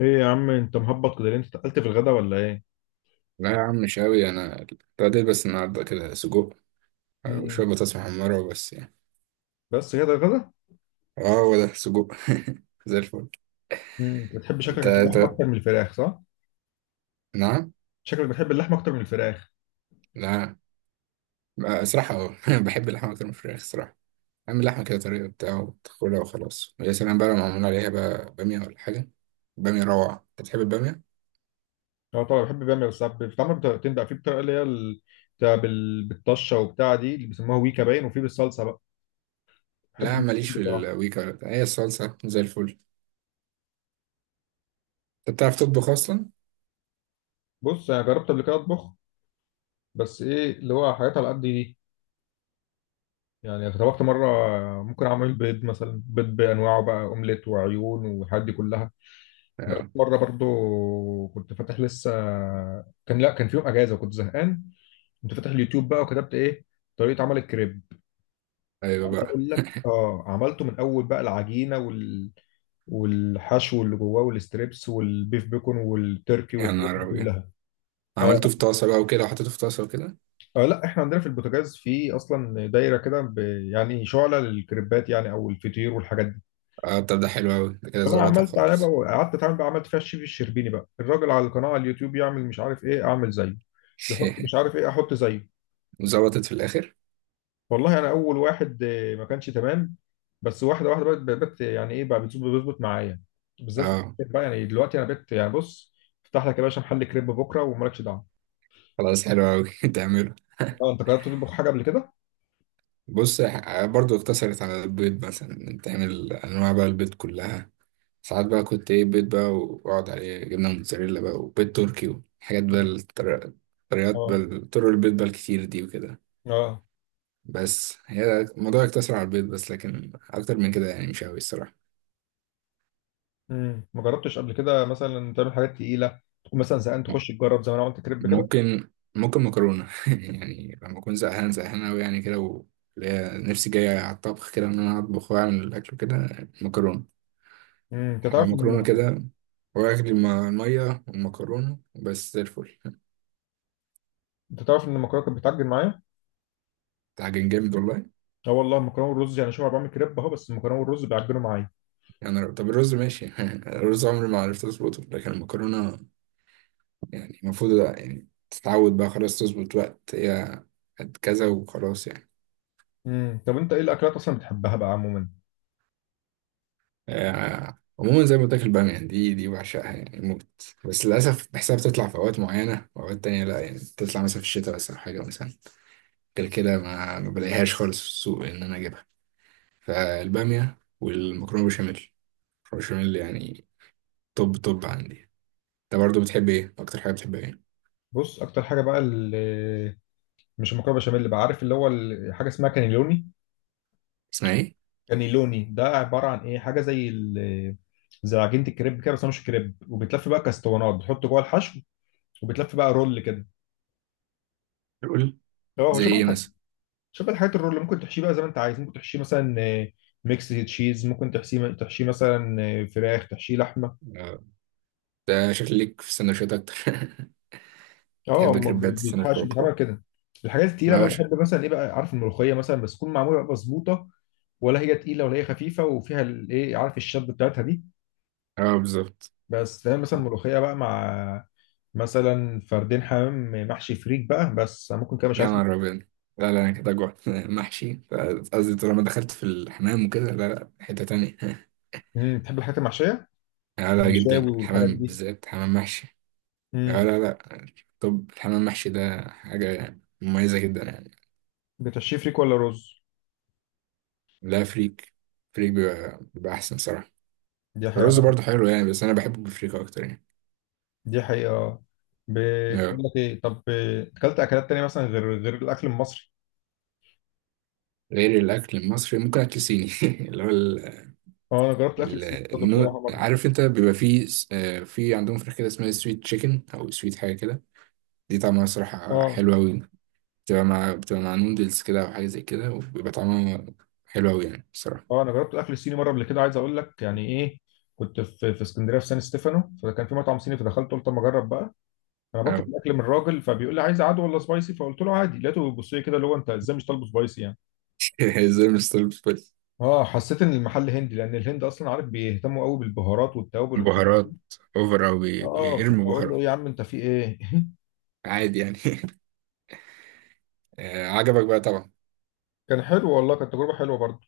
ايه يا عم، انت مهبط كده ليه؟ انت اتقلت في الغدا ولا ايه؟ لا يا عم، مش قوي. انا ابتديت بس النهارده كده سجق مم. وشويه بطاطس محمره وبس يعني. بس كده الغدا؟ اه هو ده سجق زي الفل. مم. بتحب انت شكلك اللحمه أنت- اكتر من الفراخ، صح؟ نعم. شكلك بتحب اللحمه اكتر من الفراخ. لا، بقى صراحه اه بحب اللحمه اكتر من الفراخ صراحه. اعمل لحمه كده طريقه بتاعه وتاكلها وخلاص، ويا سلام بقى لو معمول عليها بقى باميه ولا حاجه. باميه روعه، انت بتحب الباميه؟ اه طبعا بحب. بيعمل بس ساعات بتتعمل بطريقتين بقى. في بطريقه اللي هي بتاع بالطشه، وبتاع دي اللي بيسموها ويكا باين، وفي بالصلصه بقى. بحب لا، الاتنين ماليش في بصراحه. الويكا ولا بتاع. هي الصلصه زي الفل. انت بتعرف تطبخ اصلا؟ بص، انا جربت قبل كده اطبخ، بس ايه اللي هو حاجات على قد دي. يعني طبخت مره. ممكن اعمل بيض مثلا، بيض بانواعه بقى، اومليت وعيون والحاجات دي كلها. اه مره برضو كنت فاتح لسه. لا، كان في يوم اجازه وكنت زهقان. كنت فاتح اليوتيوب بقى وكتبت ايه؟ طريقه عمل الكريب. ايوه عايز بقى. اقول لك، عملته من اول بقى، العجينه وال... والحشو اللي جواه والستريبس والبيف بيكون والتركي يا والحاجات نهار دي ابيض. كلها. عملته اه. في طاسه بقى وكده وحطيته في طاسه وكده. آه، لا، احنا عندنا في البوتاجاز في اصلا دايره كده ب... يعني شعله للكريبات يعني، او الفطير والحاجات دي. اه طب ده حلو أوي، ده كده فانا ظبطها عملت عليها بقى. خالص. قعدت اتعامل بقى، عملت فيها الشيف الشربيني بقى، الراجل على القناه على اليوتيوب، يعمل مش عارف ايه اعمل زيه، يحط مش عارف ايه احط زيه. وظبطت في الآخر. والله انا اول واحد، ما كانش تمام. بس واحده واحده بقت يعني ايه بقى، بتظبط بيظبط معايا. بالذات في اه الأكل بقى، يعني دلوقتي انا بقيت يعني، بص، افتح لك يا باشا محل كريب بكره ومالكش دعوه. خلاص حلو أوي تعمله. اه انت جربت تطبخ حاجه قبل كده؟ بص برضو اقتصرت على البيض، مثلا تعمل أنواع بقى البيض كلها. ساعات بقى كنت إيه، بيض بقى وأقعد عليه جبنة موتزاريلا بقى وبيض تركي، وحاجات بقى مم. طريقات اه. بقى، طرق البيض بقى الكتير دي وكده. اه. بس هي الموضوع يقتصر على البيض بس، لكن أكتر من كده يعني مش أوي الصراحة. ما جربتش قبل كده مثلا تعمل حاجات تقيله، تكون مثلا زهقان تخش تجرب زي ما انا عملت كريب كده. ممكن مكرونة يعني لما أكون زهقان زهقان أوي يعني كده اللي هي نفسي جاية على الطبخ كده إن أنا أطبخ وأعمل الأكل كده. مكرونة. امم انت تعرف ان مكرونة الم- كده، وآكل المية والمكرونة وبس زي الفل. انت تعرف ان المكرونه كانت بتعجن معايا؟ ده حاجة جامد والله. اه والله، المكرونه والرز يعني، شوف انا بعمل كريب اهو، بس المكرونه والرز بيعجنوا معايا. يعني طب الرز ماشي الرز عمري ما عرفت أظبطه، لكن المكرونة يعني المفروض يعني تتعود بقى خلاص، تظبط وقت هي قد كذا وخلاص يعني. طب انت ايه الاكلات اصلا بتحبها بقى عموما؟ عموما زي ما قلت لك البامية دي بعشقها يعني موت. بس للأسف بحسها بتطلع في أوقات معينة وأوقات تانية لأ، يعني بتطلع مثلا في الشتاء بس أو حاجة مثلا. غير كده ما بلاقيهاش خالص في السوق إن أنا أجيبها. فالبامية والمكرونة بشاميل، المكرونة بشاميل يعني. توب توب عندي. أنت برضه بتحب إيه؟ أكتر حاجة بتحبها إيه؟ بص، اكتر حاجه بقى اللي، مش المكرونه بشاميل، اللي بقى عارف اللي هو حاجه اسمها كانيلوني. اسمها إيه؟ كانيلوني ده عباره عن ايه، حاجه زي ال... زي عجينه الكريب كده، بس هو مش كريب. وبتلف بقى كاستوانات، بتحط جوه الحشو، وبتلف بقى رول كده. قول. اه، هو زي شبه إيه الحاجه، مثلا؟ شبه الحاجات الرول اللي ممكن تحشيه بقى زي ما انت عايز. ممكن تحشيه مثلا ميكس تشيز، ممكن تحشيه مثلا فراخ، تحشيه لحمه. آه، ده شكل ليك في السندوتشات أكتر اه، تحب هم كريبات السندوتشات بيتحاشوا بيتعمل أكتر؟ كده. الحاجات التقيله بقى أه بحب مثلا ايه بقى، عارف الملوخيه مثلا، بس تكون معموله بقى مظبوطه، ولا هي تقيله ولا هي خفيفه، وفيها الايه، عارف الشد بتاعتها دي. أه بالظبط. بس تعمل مثلا ملوخيه بقى، مع مثلا فردين حمام محشي فريك بقى، بس أنا ممكن كده مش يا عارف. نهار أبيض، لا لا أنا كده جوعت محشي قصدي طالما دخلت في الحمام وكده لا لا حتة تانية. تحب الحاجات المحشيه، لا لا جدا المشاوي والحاجات الحمام دي؟ بالذات حمام محشي. لا امم لا لا. طب الحمام محشي ده حاجة مميزة جدا يعني. بتحشيه فريك ولا رز؟ لا، فريك. فريك بيبقى أحسن صراحة. دي الرز برضه حقيقه. حلو يعني، بس أنا بحبه بالفريك أكتر يعني. دي حقيقه. بتقول أيوة. لك ايه طب، اكلت اكلات تانية مثلا غير الاكل المصري؟ غير الأكل المصري ممكن أكل صيني اللي هو اه، انا جربت الاكل السوري برضه النوع بصراحه مره. عارف أنت بيبقى فيه في عندهم فراخ كده اسمها سويت تشيكن أو سويت حاجة كده. دي طعمها صراحة اه. حلوة أوي. بتبقى مع نودلز كده أو حاجة زي كده، وبيبقى طعمها حلو أوي يعني بصراحة. اه، انا جربت الاكل الصيني مره قبل كده. عايز اقول لك يعني ايه، كنت في اسكندريه في سان ستيفانو، فكان في مطعم صيني فدخلت قلت اما اجرب بقى. انا بطلب أوي. الاكل من الراجل، فبيقول لي عايز عادي ولا سبايسي؟ فقلت له عادي. لقيته بيبص لي كده، اللي هو انت ازاي مش طالبه سبايسي يعني. زي مش طالب فل. اه، حسيت ان المحل هندي، لان الهند اصلا عارف بيهتموا قوي بالبهارات والتوابل والحاجات دي. بهارات أوفر أو اه كنت بيرموا اقول له بهارات. إيه يا عم انت في ايه؟ عادي يعني عجبك بقى طبعا. كان حلو والله، كانت تجربه حلوه برضه.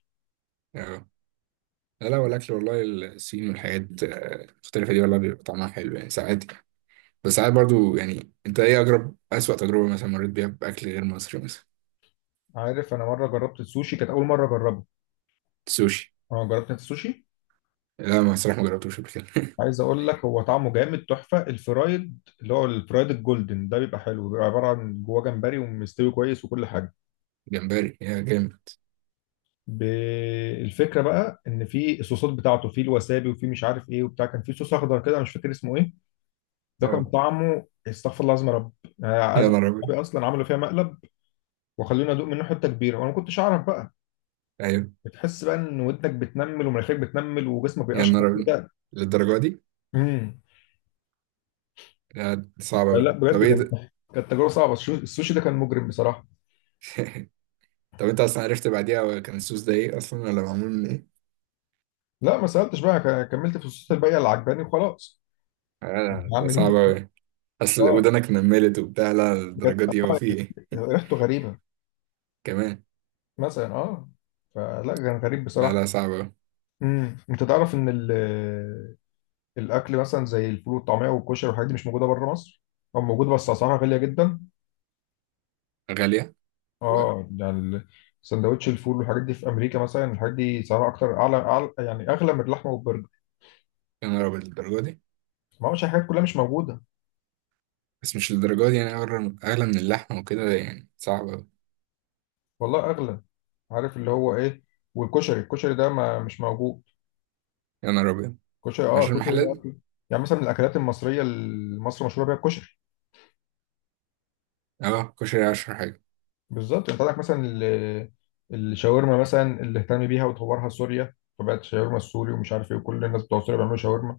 آه. لا لا والأكل والله الصين والحاجات المختلفة دي، والله بيبقى طعمها حلو يعني ساعات. بس ساعات برضو يعني، أنت إيه أجرب أسوأ تجربة مثلا مريت بيها بأكل غير مصري مثلا. عارف، انا مره جربت السوشي، كانت اول مره اجربه. سوشي. اه، جربت انت السوشي؟ لا ما الصراحة ما جربتوش قبل كده. عايز اقول لك، هو طعمه جامد تحفه. الفرايد اللي هو الفرايد الجولدن ده بيبقى حلو، بيبقى عباره عن جواه جمبري ومستوي كويس وكل حاجه. جمبري يا جامد ب- الفكره بقى ان في الصوصات بتاعته، في الوسابي وفي مش عارف ايه وبتاع، كان في صوص اخضر كده، أنا مش فاكر اسمه ايه. ده كان اه. طعمه استغفر الله العظيم يا رب. أنا عايز يا أقول نهار أبيض. لك اصلا عملوا فيها مقلب، وخلونا ادوق منه حته كبيره، وانا ما كنتش اعرف بقى. أيوه. بتحس بقى ان ودنك بتنمل، ومناخيرك بتنمل، وجسمك يا بيقشعر نهار أبيض. كده. للدرجة دي؟ امم لا صعب لا لا، أوي، طب بجد إيه كان، ده؟ كانت تجربه صعبه. السوشي ده كان مجرم بصراحه. طب أنت أصلا عرفت بعديها كان السوس ده إيه أصلا ولا معمول من إيه؟ لا، ما سالتش بقى. كملت في الصوصات الباقيه اللي عجباني وخلاص. لا ده هعمل صعب ايه؟ أوي. أصل اه ودانك نملت وبتاع، لا بجد. الدرجة دي هو آه، في إيه؟ ريحته غريبه كمان. مثلا، فلا كان غريب لا بصراحه. لا صعب أوي. انت تعرف ان الاكل مثلا زي الفول والطعميه والكشري والحاجات دي مش موجوده بره مصر؟ او موجوده بس اسعارها غاليه جدا. غالية والله. اه يعني سندوتش الفول والحاجات دي في امريكا مثلا، الحاجات دي سعرها اكتر أعلى يعني اغلى من اللحمه والبرجر. يا نهار أبيض، الدرجة دي. ما هوش الحاجات كلها مش موجوده. بس مش الدرجة دي يعني، أغلى أغلى من اللحمة وكده يعني صعب أوي. والله اغلى. عارف اللي هو ايه، والكشري، ده ما مش موجود. يا نهار أبيض، كشري، عشان كشري المحلات. ده اكل يعني، مثلا من الاكلات المصريه اللي مصر مشهوره بيها الكشري. أه كشري عشرة حاجة. بالظبط، انت عندك مثلا الشاورما مثلا، اللي اهتم بيها وطورها سوريا، فبقت شاورما السوري ومش عارف ايه، وكل الناس بتوع سوريا بيعملوا شاورما.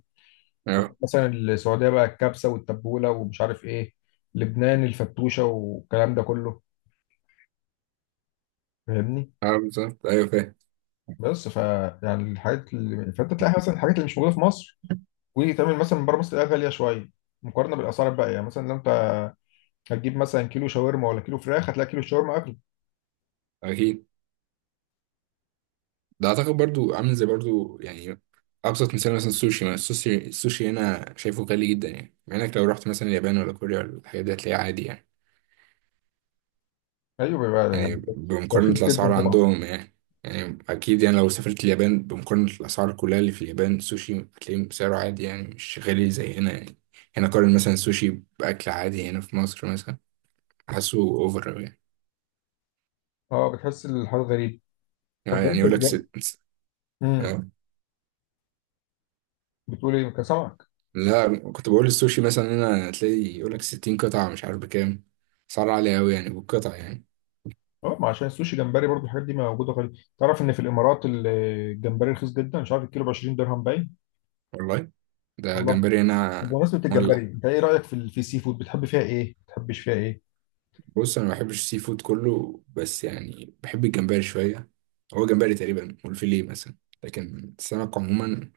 عندك أه. مثلا السعوديه بقى الكبسه والتبوله ومش عارف ايه. لبنان الفتوشه والكلام ده كله. فاهمني؟ أه بالظبط أيوه فاهم. بس ف، يعني الحاجات اللي، فانت تلاقي مثلا الحاجات اللي مش موجوده في مصر وتعمل مثلا من بره مصر، تلاقيها غاليه شويه مقارنه بالاسعار الباقيه يعني. مثلا لو انت هتجيب مثلا كيلو شاورما ولا كيلو فراخ، هتلاقي كيلو الشاورما اغلى. أكيد. ده اعتقد برضو عامل زي برضو يعني. ابسط مثال مثلا السوشي ما السوشي هنا شايفه غالي جدا يعني، مع انك لو رحت مثلا اليابان ولا كوريا ولا الحاجات دي هتلاقيه عادي يعني. ايوه بقى يعني. يعني بمقارنة رخيص الاسعار جدا طبعا. عندهم يعني. يعني اكيد يعني لو سافرت اليابان، بمقارنة الاسعار كلها اللي في اليابان السوشي هتلاقيه سعره عادي يعني مش غالي زي هنا يعني. هنا قارن مثلا السوشي باكل عادي هنا في مصر مثلا، حاسه اوفر أوي اه، بتحس الحاجه غريب. طب يعني انت يقول لك بجد، ست. امم آه، بتقول ايه، كان سمك؟ لا كنت بقول السوشي مثلا هنا هتلاقي يقول لك 60 قطعة مش عارف بكام، سعر عالي أوي يعني بالقطعة يعني. اه، ما عشان السوشي جمبري برضو، الحاجات دي موجوده. غريب، تعرف ان في الامارات الجمبري رخيص جدا، مش عارف الكيلو ب 20 درهم باين. والله. ده والله، جمبري هنا. طب بمناسبة مولع. الجمبري، انت ايه رايك في في السي فود؟ بتحب فيها ايه، ما بتحبش فيها ايه؟ بص أنا ما بحبش السي فود كله، بس يعني بحب الجمبري شوية. هو جمبري تقريبا والفيليه مثلا. لكن السمك عموما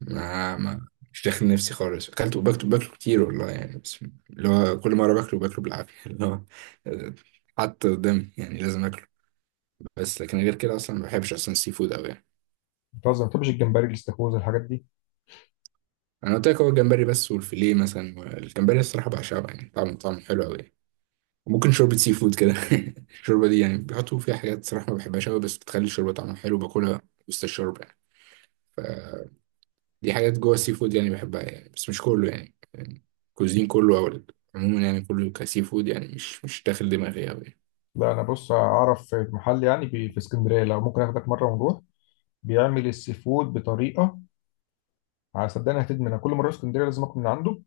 ما مش داخل نفسي خالص، أكلته باكله كتير والله يعني، بس اللي هو كل مرة باكله بالعافية اللي هو حتى قدامي يعني لازم أكله. بس لكن غير كده أصلا ما بحبش أصلا السي فود أوي يعني. بتهزر، ما بتحبش الجمبري، الاستاكوزا، الحاجات دي؟ انا قلت لك هو الجمبري بس والفيليه مثلا. الجمبري الصراحه بعشقه يعني، طعمه حلو قوي يعني. وممكن شوربه سي فود كده الشوربه دي يعني بيحطوا فيها حاجات صراحه ما بحبهاش قوي، بس بتخلي الشوربه طعمها حلو، باكلها وسط الشوربه يعني. فدي حاجات جوه السي فود يعني بحبها يعني، بس مش كله يعني. كوزين كله او عموما يعني كله كسي فود يعني مش داخل دماغي قوي يعني. لا انا بص، اعرف في محل يعني في اسكندريه، لو ممكن اخدك مره ونروح. بيعمل السي فود بطريقه، صدقني هتدمنها. كل مره في اسكندريه لازم اكل من عنده.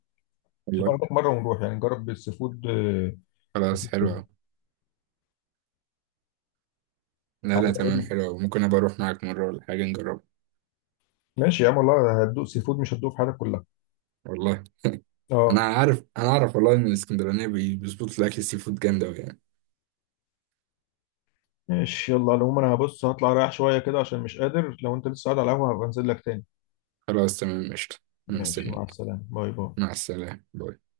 والله. اخدك مره ونروح يعني نجرب السي فود. خلاص حلو قوي. لا لا تمام أو- حلو قوي، ممكن ابقى اروح معاك مره ولا حاجه نجربها. ماشي يا عم، والله هتدوق سي فود مش هتدوق في حياتك كلها. والله اه. انا عارف. انا اعرف والله ان الاسكندرانيه بيظبطوا الاكل السي فود جامد قوي. ماشي، يلا على العموم انا هبص هطلع رايح شويه كده عشان مش قادر. لو انت لسه قاعد على القهوه هبقى انزل لك تاني. خلاص تمام قشطة. ماشي، مع مستنيك. السلامه، باي باي. مع السلامة باي.